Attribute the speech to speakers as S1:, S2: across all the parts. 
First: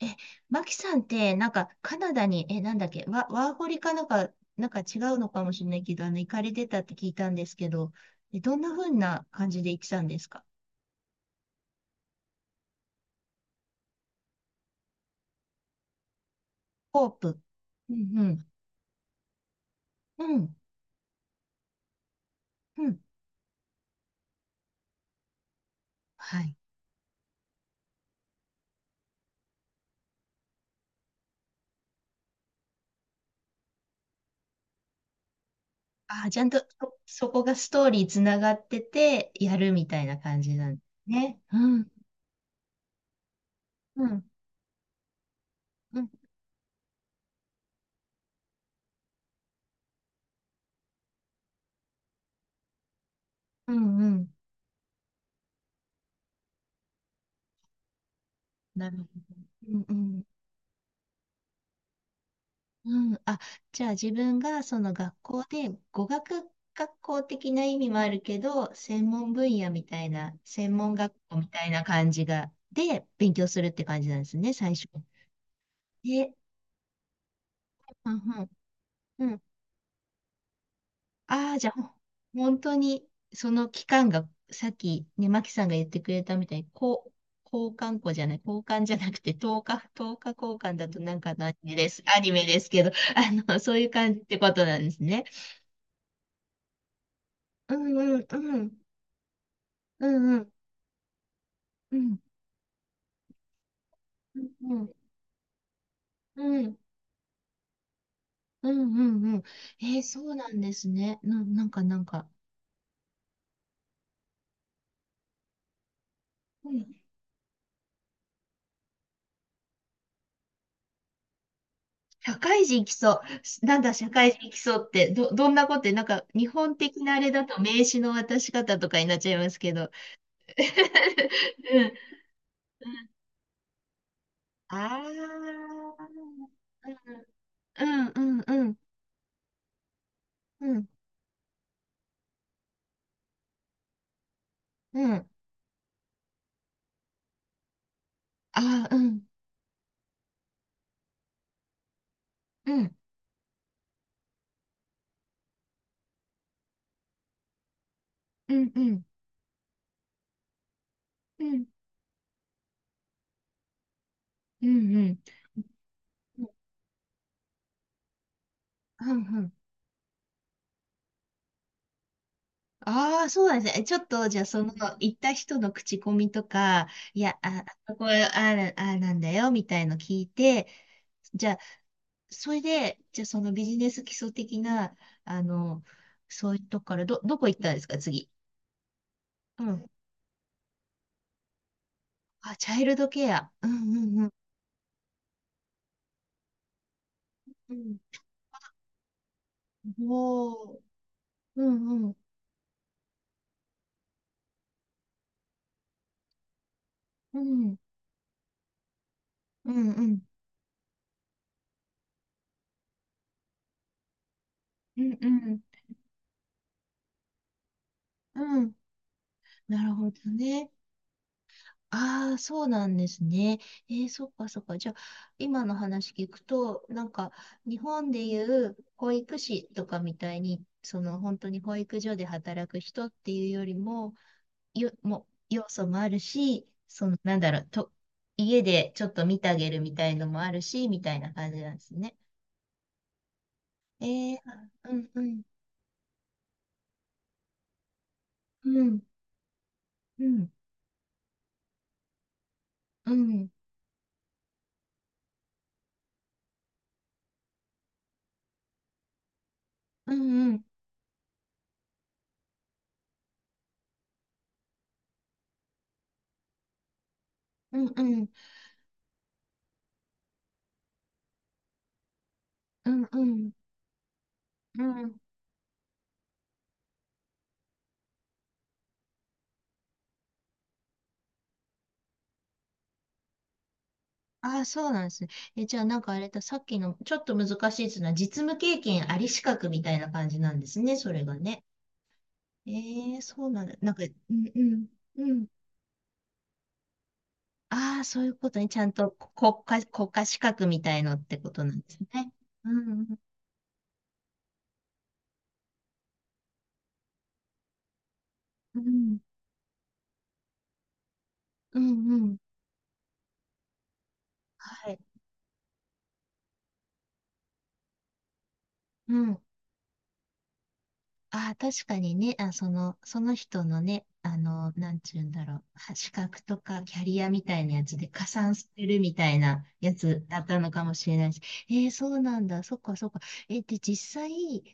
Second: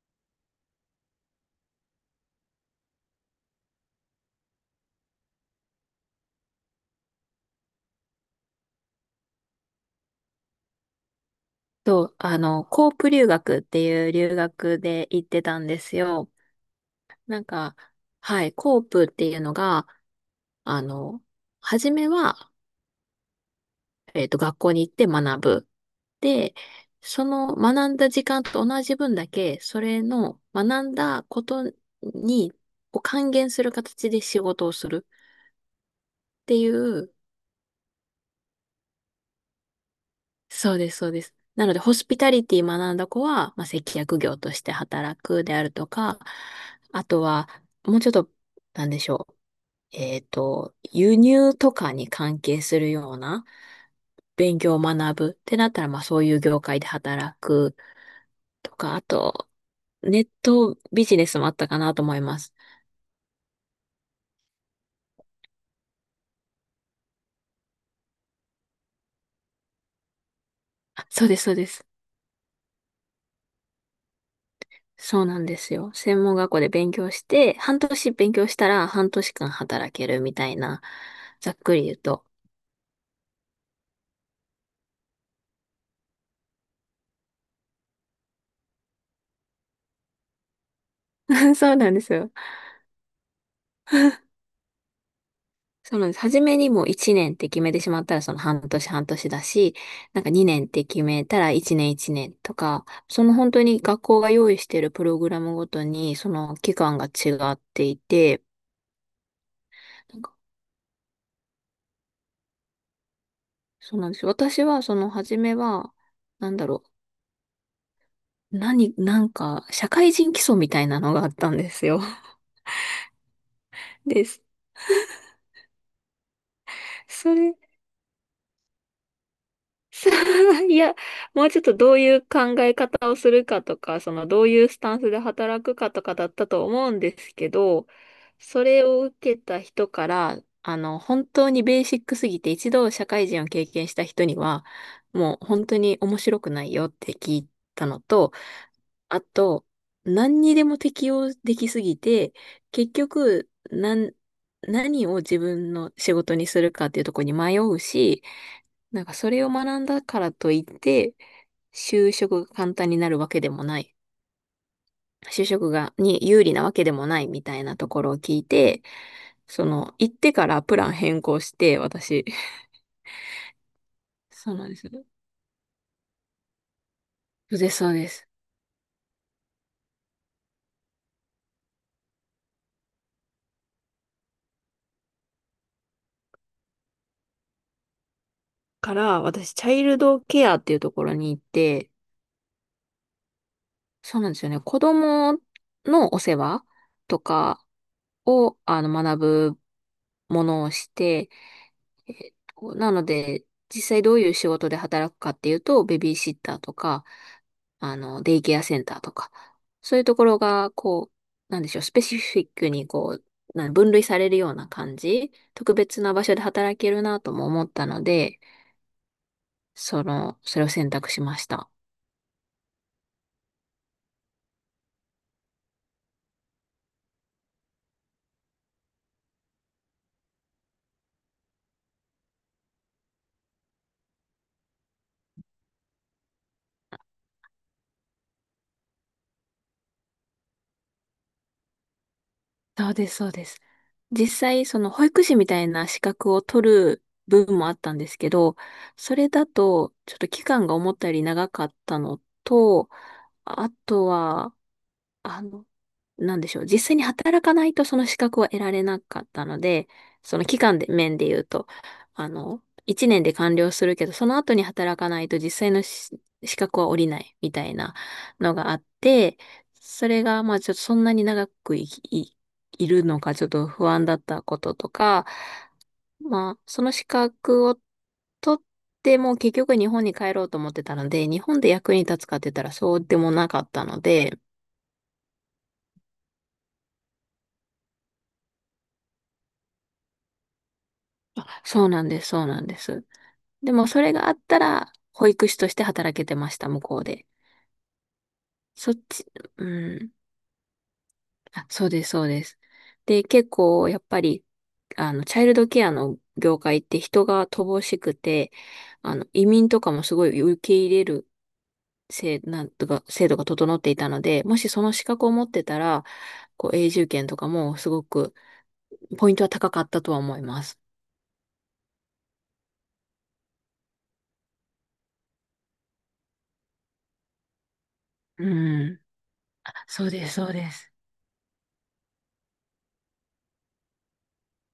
S1: え、マキさんって、カナダに、え、なんだっけ、ワ、ワーホリかなんか、なんか違うのかもしれないけど、行かれてたって聞いたんですけど、どんな風な感じで行ってたんですか？
S2: そう、あの、コープ留学っていう留学で行ってたんですよ。
S1: ホープ。
S2: なんか、
S1: うん、う
S2: は
S1: ん、
S2: い、コープっていうのが、
S1: うん、
S2: あの、初めは、
S1: うん。
S2: 学校に行って学ぶ。
S1: は
S2: で、
S1: い。
S2: その学んだ時間と同じ分だけ、それの学んだことに、を還元する形で仕事をする
S1: あー、ちゃ
S2: っ
S1: ん
S2: て
S1: と
S2: いう、
S1: そこがストーリーつながってて、やるみたいな感じな
S2: そ
S1: ん
S2: う
S1: で
S2: です、そ
S1: す
S2: うです。
S1: ね。
S2: なの
S1: う
S2: で、
S1: ん、
S2: ホスピタリティ学んだ子は、まあ、接
S1: う
S2: 客
S1: ん、
S2: 業として働くであると
S1: うん、
S2: か、あとは、もうちょっと、なんでしょう。輸入とかに関係するような
S1: うん、うん。
S2: 勉強を学ぶってなったら、まあ、そういう業界で働くと
S1: な
S2: か、
S1: るほ
S2: あ
S1: ど。
S2: と、
S1: うん、う
S2: ネ
S1: ん
S2: ットビジネスもあったかなと思います。
S1: うん、あ、じゃあ自分がその学校で語学学校的な意味もあるけど、専門分野みたいな、専門
S2: あ
S1: 学
S2: そうで
S1: 校
S2: す、
S1: み
S2: そう
S1: た
S2: で
S1: いな
S2: す。
S1: 感じが、で、勉強するって感じなんですね、最初。
S2: そうなんですよ。専
S1: で、
S2: 門学校で勉強して、半
S1: う
S2: 年
S1: ん
S2: 勉
S1: う
S2: 強
S1: ん、
S2: したら半
S1: う
S2: 年
S1: ん。
S2: 間働けるみたいな、
S1: あ
S2: ざっ
S1: あ、じゃ
S2: く
S1: あ、
S2: り言うと。
S1: 本当に、その期間が、さっきね、マキさんが言ってくれたみたいに、こう、交換校じゃない、交換じゃなくて、10日、1日交換だとなんかのアニ
S2: そ
S1: メ
S2: う
S1: で
S2: なんで
S1: す、
S2: す
S1: ア
S2: よ。
S1: ニメですけど、あの、そういう感じってことなんですね。
S2: そうなんです。初めにもう1年って決め
S1: う
S2: て
S1: ん
S2: しま
S1: う
S2: ったら
S1: ん
S2: その
S1: う
S2: 半
S1: ん。
S2: 年半年だし、
S1: う
S2: なんか
S1: んうん。
S2: 2年って決めたら1年
S1: う
S2: 1
S1: ん。
S2: 年とか、その本当に学校が
S1: う
S2: 用意して
S1: ん
S2: い
S1: う
S2: る
S1: ん。
S2: プログラムごとにその期
S1: う
S2: 間が違っていて、
S1: んうんうん。えー、
S2: な
S1: そ
S2: んか
S1: うなんですね。なんかなんか。
S2: そうなんですよ。私はその初めは、なんだ
S1: うん、
S2: ろう、なんか社会人基礎みたいなのがあったんですよ。
S1: 社会人来そう。なんだ、社
S2: で
S1: 会
S2: す。
S1: 人来そうって、どんなことって、なんか、日本的なあれ
S2: そ
S1: だ
S2: れ
S1: と名刺の渡し方とかになっちゃいますけど。
S2: いや、もうちょっとどういう考え
S1: うん。
S2: 方をするかとか、そのどういう
S1: あ
S2: スタンスで働くかと
S1: あ。
S2: かだったと思うんですけ
S1: う
S2: ど、
S1: んうん
S2: そ
S1: うん
S2: れを受けた人から、
S1: う
S2: あ
S1: ん。
S2: の、本当にベーシックすぎて一度社会人を経験した人には、
S1: うん。
S2: もう本当に面白くないよって聞いたのと、
S1: ああ、う
S2: あ
S1: ん。
S2: と、何にでも適用できすぎて、
S1: う
S2: 結
S1: ん。
S2: 局、何を自分の仕事にするかっていうところに迷うし、
S1: うんう
S2: なん
S1: ん。
S2: かそれを学んだからといって、
S1: うん
S2: 就職が簡単になるわけでもない。
S1: うんうん。
S2: 就職が、に
S1: う
S2: 有
S1: ん
S2: 利なわけでもないみたいなところを聞いて、
S1: うんうん。
S2: その、行ってからプラン変更して、私。
S1: ああ、そうなんですね。ちょっと、じゃあ、
S2: そう
S1: そ
S2: なん
S1: の、
S2: です。そ
S1: 行った人の口コミとか、いや、
S2: う
S1: あ、
S2: で
S1: あ
S2: す、そう
S1: そこ、
S2: で
S1: あ
S2: す。
S1: ある、ああなんだよ、みたいの聞いて、じゃあ、それで、じゃあ、そのビジネス基礎的な、あの、そういうとこから、どこ行ったんですか、次。
S2: から、私、
S1: う
S2: チャイ
S1: ん。
S2: ルドケアっていうところに行って、
S1: あ、チャイルドケア。うんうん
S2: そう
S1: うん。
S2: なんですよね。子供のお世話とか
S1: う
S2: を、あの、学ぶ
S1: ん。
S2: ものを
S1: おー。
S2: して、
S1: うんうん。
S2: なので、実際どういう仕事で働くかっていうと、ベビーシッターとか、
S1: うん。
S2: あの、デイケアセンターとか、
S1: うん
S2: そうい
S1: う
S2: うと
S1: ん。
S2: ころが、こう、なんでしょう、スペシフィックにこう、な分類されるような感
S1: うんう
S2: じ、
S1: ん。
S2: 特別な場所で働けるなとも思ったので、
S1: うん。なる
S2: そ
S1: ほど
S2: の、それを
S1: ね。
S2: 選択しました。
S1: ああ、そうなんですね。え、そうかそうか。じゃ今の話聞くとなんか日本でいう保育士とかみたいにその本当に保育所で働く人っていうよりも、よも要素もあるし、そのなんだろうと、家でちょっと見当てるみたいのもあるしみたいな感じなんですね。
S2: そうです、そうです。実
S1: え、う
S2: 際、その保
S1: んう
S2: 育士
S1: ん
S2: みたいな資格を取る部分もあったんですけど、
S1: うん
S2: それだと、ちょっ
S1: う
S2: と期
S1: ん
S2: 間が思ったより長かったのと、
S1: うん
S2: あとは、あの、なんでしょう。実際に働かないとその資格は得られなかったので、
S1: う
S2: その
S1: んう
S2: 期
S1: ん
S2: 間で、面で言うと、あの、1年で完了するけど、その後に働かないと実際の資格は下りないみたい
S1: うん
S2: な
S1: う
S2: のがあって、それが、まあちょっとそんなに長くい
S1: ん
S2: るのかちょっ
S1: う
S2: と不安だったこと
S1: んう
S2: と
S1: ん。
S2: か、まあ、その資格を取っても結局日本に帰ろうと思ってたので、日本で役に立つかって言ったらそうでもなかったので、
S1: ああ、そうなんですね。え、じゃあなんかあれだ、さっきのちょっと難しいっていうのは実務経験あり資格みたいな感じなんですね、それが
S2: あ
S1: ね。
S2: そうなんです、そうなんです。
S1: ええ、そうなん
S2: で
S1: だ。
S2: も
S1: なん
S2: そ
S1: か、
S2: れがあ
S1: う
S2: っ
S1: ん
S2: た
S1: うん、
S2: ら、
S1: う
S2: 保
S1: ん。
S2: 育士として働けてました、向こうで。
S1: ああ、そういうことね。ちゃん
S2: そっ
S1: と
S2: ち、
S1: 国家、
S2: う
S1: 国
S2: ん、
S1: 家資格みたいのってこと
S2: あ、
S1: なんで
S2: そう
S1: す
S2: です、そう
S1: ね。
S2: です。
S1: うん
S2: で、結構やっぱり、あの、チャイルドケアの業界って人が乏しくて、
S1: うん、う
S2: あ
S1: ん、
S2: の、移民とかもすごい受け入れる
S1: うん、うん。
S2: なんとか、制度が整っていたので、もしそ
S1: は
S2: の
S1: い。
S2: 資格を持ってたら、こう、永住権とかもすごく、
S1: う
S2: ポイン
S1: ん。
S2: トは高かったとは思います。
S1: ああ、確かにね、あ、その、その人のね、あの、なんちゅうんだろう、は資格とかキャリアみたいなやつで加算す
S2: う
S1: る
S2: ん。
S1: みたいなや
S2: そう
S1: つ
S2: です、
S1: だっ
S2: そう
S1: た
S2: で
S1: のか
S2: す。
S1: もしれないし、えー、そうなんだ、そっかそっか。えーで、実際、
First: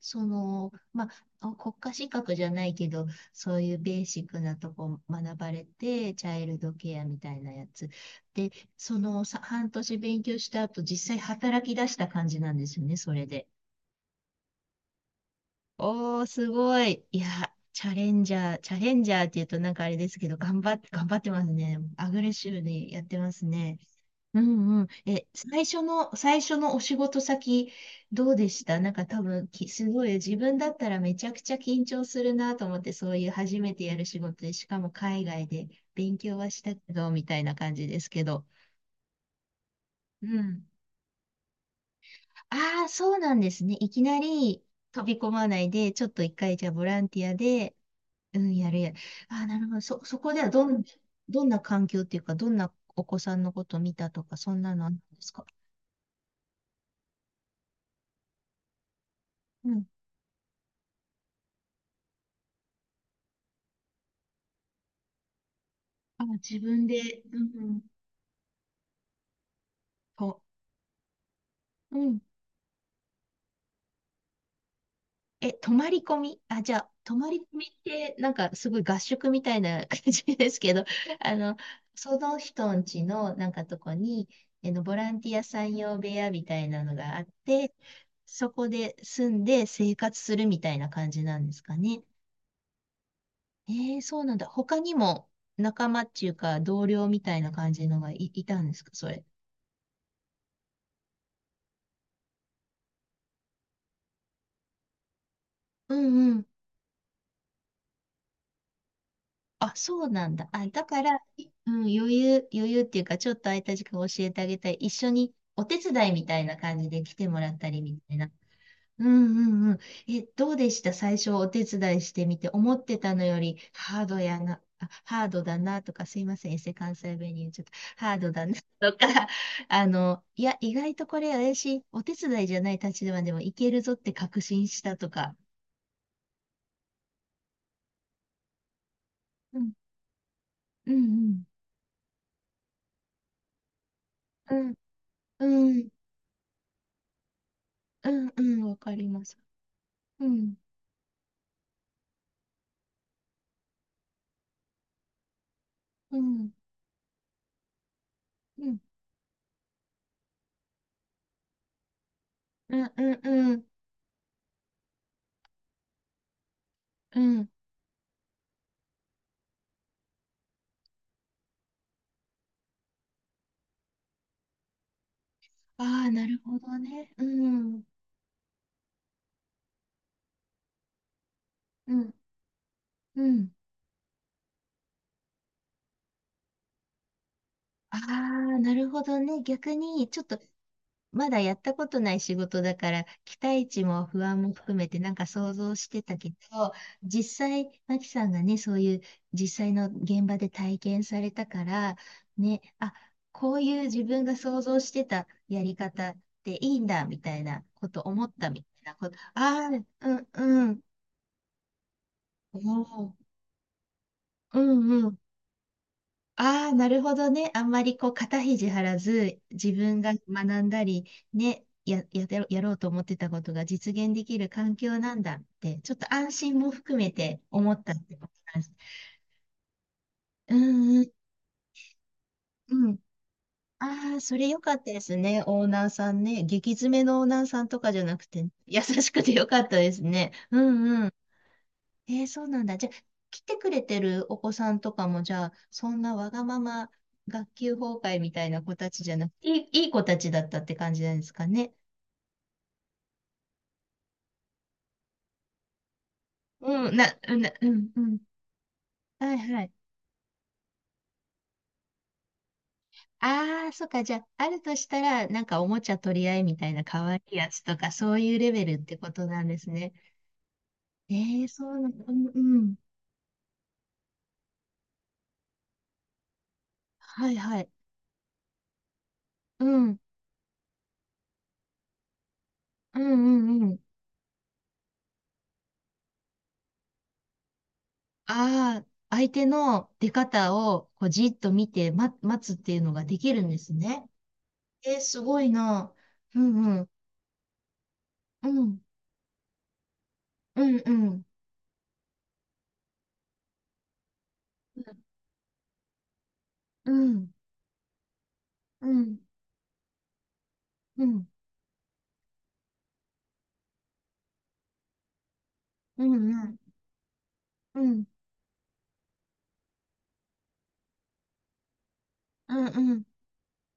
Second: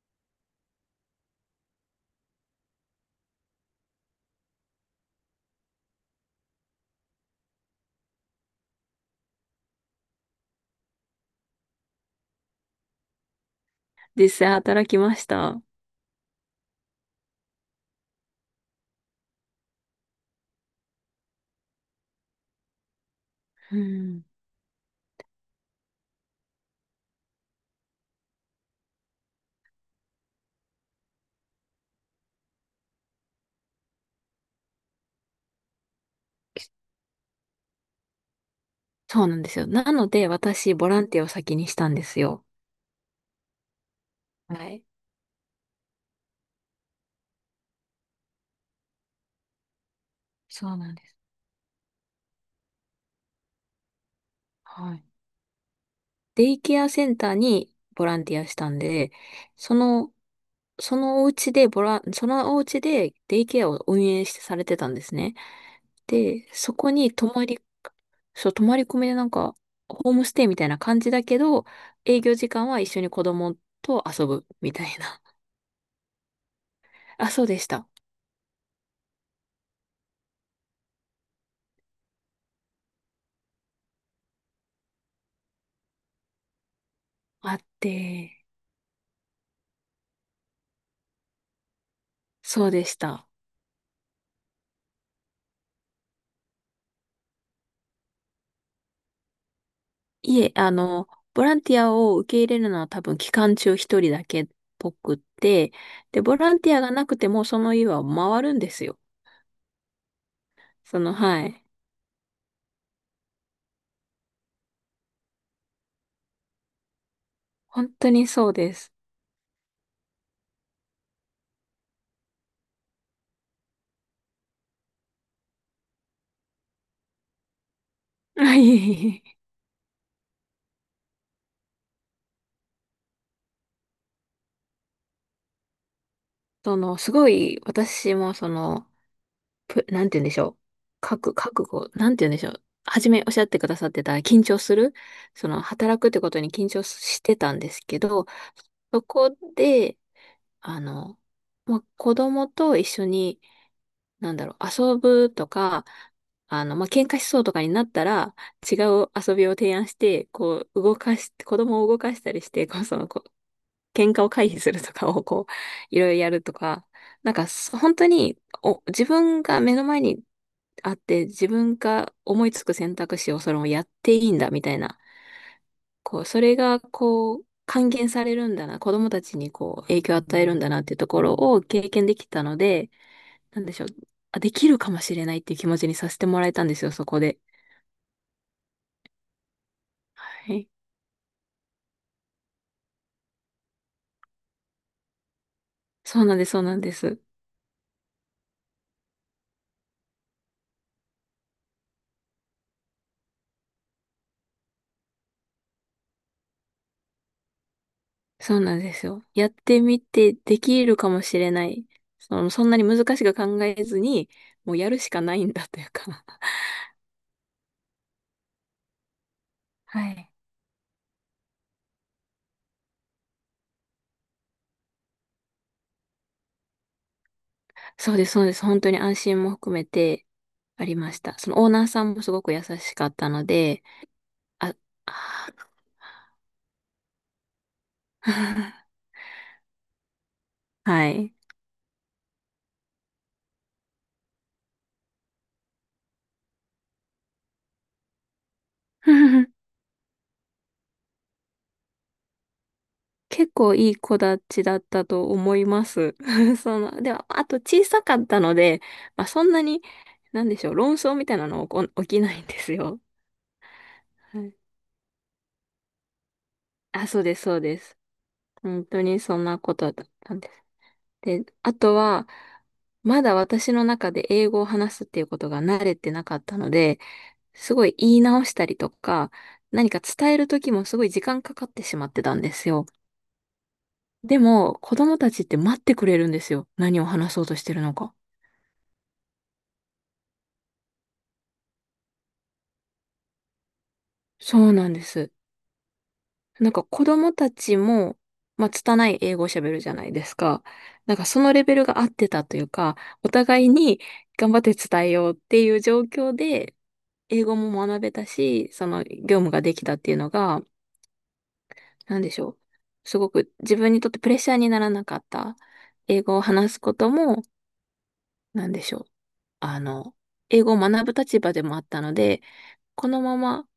S1: その、まあ、あ、国家資格じゃないけど、そういうベーシックなとこ学ばれて、チャイルドケアみたいなやつ。で、そのさ、半年勉強した後、実際働き出した感じなんですよね、それで。
S2: 実際働きました。
S1: おー、すごい。いや、チャレンジャーって言うとなんかあれですけど、頑張ってますね。アグレッシブにやってます
S2: う
S1: ね。
S2: ん。
S1: うんうん。え、最初のお仕事先、どうでした？なんか多分すごい、自分だったらめちゃくちゃ緊張するなと思って、そういう初めてやる仕事で、しかも海外で勉強はしたけど、みたいな感じですけど。
S2: そうなんですよ。なの
S1: う
S2: で、
S1: ん。
S2: 私、ボランティアを先にしたんですよ。
S1: ああ、そうなんですね。いきな
S2: は
S1: り
S2: い。
S1: 飛び込まないで、ちょっと一回じゃあボランティアで、うん、やるやる。あー、なるほど。そこではど
S2: そう
S1: ん、
S2: なんです。
S1: どんな環境っていうか、どんなお子さんのことを見たとか、そんなのあ
S2: は
S1: るん
S2: い。
S1: ですか？
S2: デイケアセンターにボランティアしたんで、
S1: う
S2: そ
S1: ん。
S2: の、そのお家でボラン、そのお家でデイケアを運営してされてたんですね。
S1: あ、
S2: で、
S1: 自
S2: そ
S1: 分
S2: こに
S1: で、
S2: 泊
S1: う
S2: まり、
S1: ん、
S2: そう、泊まり込みでなんか、ホームス
S1: と、
S2: テイみたいな感じだけど、
S1: うん。
S2: 営業時間は一緒に子供と遊ぶみたいな。
S1: え、泊まり込み、あ、じゃあ、泊
S2: あ、
S1: まり
S2: そう
S1: 込
S2: で
S1: み
S2: し
S1: っ
S2: た。
S1: て、なんかすごい合宿みたいな感じですけど、あの、その人んちのなんかとこに、あの、ボランティアさん用部屋みたいなのがあっ
S2: あっ
S1: て、
S2: て、
S1: そこで住んで生活するみたいな感じなんですかね。
S2: そうでした。
S1: ええ、そうなんだ。他にも仲間っていうか同僚みたいな感じのがいたんですか、それ。
S2: いえ、あの、ボランティアを受け入れるのは多分期間中一人だけっぽくって、
S1: う
S2: で、
S1: んう
S2: ボ
S1: ん。
S2: ランティアがなくてもその家は回るんですよ。
S1: あ、そうなんだ。あ、だ
S2: そ
S1: か
S2: の、
S1: ら、
S2: はい。
S1: うん、余裕っていうか、ちょっと空いた時間教えてあげたい。一緒にお手伝いみたいな感じで来てもらったり
S2: 本
S1: み
S2: 当
S1: たい
S2: に
S1: な。
S2: そうです。
S1: うんうんうん。え、どうでした最初お手伝いしてみて、思ってたのよりハードやな、あ、ハードだなとか、すいません、エセ関西弁に言っちゃった。ハード だな
S2: は
S1: とか、
S2: い。
S1: あの、いや、意外とこれ怪しい、お手伝いじゃない立場でもいけるぞって確信したとか。
S2: その、すごい、私もその、
S1: うん、
S2: なんて言うんでしょう。
S1: うん、
S2: 覚悟、なんて言うんでしょう。初めおっしゃってくださってた緊
S1: う
S2: 張
S1: ん、
S2: する、
S1: う
S2: その、
S1: ん、うん、
S2: 働くってことに緊張してたんですけ
S1: う
S2: ど、
S1: んうん、わか
S2: そ
S1: りま
S2: こ
S1: す。
S2: で、
S1: うん、
S2: あの、まあ、子供と一緒に、なんだろう、遊ぶとか、
S1: うん、
S2: あの、まあ、喧嘩しそうとかになったら、
S1: う
S2: 違
S1: ん、
S2: う遊びを提案して、こう、動かし、子供を動かしたりして、
S1: う
S2: こう、
S1: ん、
S2: そ
S1: う
S2: の、
S1: ん、
S2: こう、
S1: うん、
S2: 喧嘩を回避するとかを、こう、いろいろやるとか、
S1: う
S2: なんか、
S1: ん。
S2: 本当に、お、自分が目の前にあって、自分が思いつく選択肢をそれをやっていいんだ、みたいな、
S1: ああー、
S2: こう、
S1: なる
S2: それ
S1: ほど
S2: が、
S1: ね。う
S2: こう、
S1: ん、
S2: 還元されるんだな、子供たちに、こう、影響を与えるんだなっていうところを経
S1: う
S2: 験
S1: ん、
S2: できたので、
S1: うん。
S2: なんでしょう。あ、できるかもしれないっていう気持ちにさせてもらえたんですよ、そこで。
S1: ああ、なるほどね。逆に、ちょっと、
S2: はい。
S1: まだやったことない仕事だから、期待値も不安も含めてなんか想像してた
S2: そう
S1: け
S2: な
S1: ど、
S2: んです、そうなんです。
S1: 実際、マキさんがね、そういう実際の現場で体験されたから、ね、あ、こういう自分が想像してたやり方っていいんだ、みたいなこと思った
S2: そう
S1: みた
S2: なん
S1: い
S2: で
S1: な
S2: す
S1: こと。
S2: よ。やっ
S1: あ
S2: てみ
S1: あ、うん、
S2: てで
S1: うん。
S2: きるかもしれない。その、
S1: お
S2: そんなに難
S1: ー
S2: しく考えずに、
S1: う
S2: もうやる
S1: ん、う
S2: し
S1: ん。
S2: かないんだというか。
S1: ああ、なるほどね。あんまりこう肩肘張らず、自分
S2: は
S1: が
S2: い。
S1: 学んだり、ね、やろうと思ってたことが実現できる環境なんだって、ちょっと安心も含めて思ったっ
S2: そ
S1: て
S2: う
S1: こ
S2: で
S1: と
S2: す、そうで
S1: なんで
S2: す。
S1: す。
S2: 本当に安心も含めて
S1: う
S2: あ
S1: ん
S2: り
S1: うん、
S2: ました。そのオーナーさんもすごく優
S1: う
S2: し
S1: ん。
S2: かったので、
S1: ああ、それ良か
S2: あ、
S1: ったですね。
S2: あ
S1: オーナーさんね。激詰めのオーナーさんとかじゃなくて、優
S2: ー
S1: しくて良かったですね。う んう
S2: は
S1: ん。
S2: い。
S1: えー、そうなんだ。じゃあ、来てくれてるお子さんとかも、じゃあ、そんなわがまま学級崩壊みたいな子たちじゃなくて、いい子たちだったって感じなんですかね。
S2: 結構いい子たちだったと思います。そ
S1: うん、
S2: の、では、あと
S1: う
S2: 小
S1: ん、う
S2: さか
S1: ん。
S2: ったので、まあ、
S1: はい
S2: そんな
S1: はい。
S2: に、なんでしょう、論争みたいなの起きないんですよ。
S1: ああ、そっか。じゃあ、
S2: は
S1: あ
S2: い。
S1: るとしたら、なんかおもちゃ取り合いみたいな可
S2: あ、
S1: 愛
S2: そうで
S1: い
S2: す、
S1: や
S2: そう
S1: つと
S2: で
S1: か、
S2: す。
S1: そういうレベルっ
S2: 本
S1: て
S2: 当
S1: こ
S2: に
S1: と
S2: そ
S1: な
S2: ん
S1: んで
S2: な
S1: す
S2: こ
S1: ね。
S2: とだったんです。
S1: え
S2: で、
S1: ー、そ
S2: あ
S1: うな
S2: と
S1: んだ。うん、
S2: は、
S1: うん。
S2: まだ私の中で英語を話すっていうことが慣れてなかったので、
S1: はいはい。
S2: すごい言い直したりとか、
S1: う
S2: 何
S1: ん、
S2: か伝える時もすごい時間かかってしまってたんですよ。
S1: うん、うん、
S2: でも、子供たちって待ってくれるんですよ。何を話そうとしてるのか。
S1: ああ、相手の出方をこうじっと見て、待つっていうのができるんですね。
S2: そうなん
S1: えー、
S2: で
S1: す
S2: す。
S1: ごいな。う
S2: なん
S1: んう
S2: か
S1: ん。
S2: 子供たちも、
S1: う
S2: まあ、
S1: ん。
S2: 拙い英語を喋るじゃないですか。
S1: うんう
S2: なん
S1: ん。
S2: かそのレベルが合ってたというか、お互いに頑張って伝えようっていう状況で、
S1: うん。
S2: 英語も学べたし、そ
S1: う
S2: の
S1: ん。
S2: 業務ができたっていうのが、
S1: うん。
S2: なんでしょう。すごく自分にとってプレッシャーにならなかった。
S1: うん。
S2: 英語を
S1: うん。
S2: 話すことも、
S1: うん。
S2: なんでしょう。あの、英語を学ぶ立場でもあったので、
S1: うんうん。
S2: このまま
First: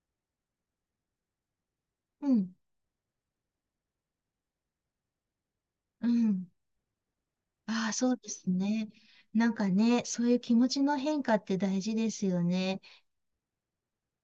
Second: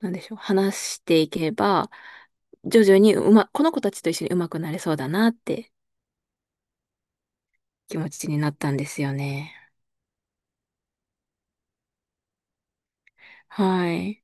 S2: なんでしょう、話していけば、
S1: うん。
S2: 徐々にこの子たちと一緒にうまくなれそうだなって
S1: うん。ああ、
S2: 気
S1: そ
S2: 持
S1: うで
S2: ちに
S1: す
S2: なったんで
S1: ね。
S2: すよ
S1: なん
S2: ね。
S1: かね、そういう気持ちの変化って大事ですよね。
S2: はい。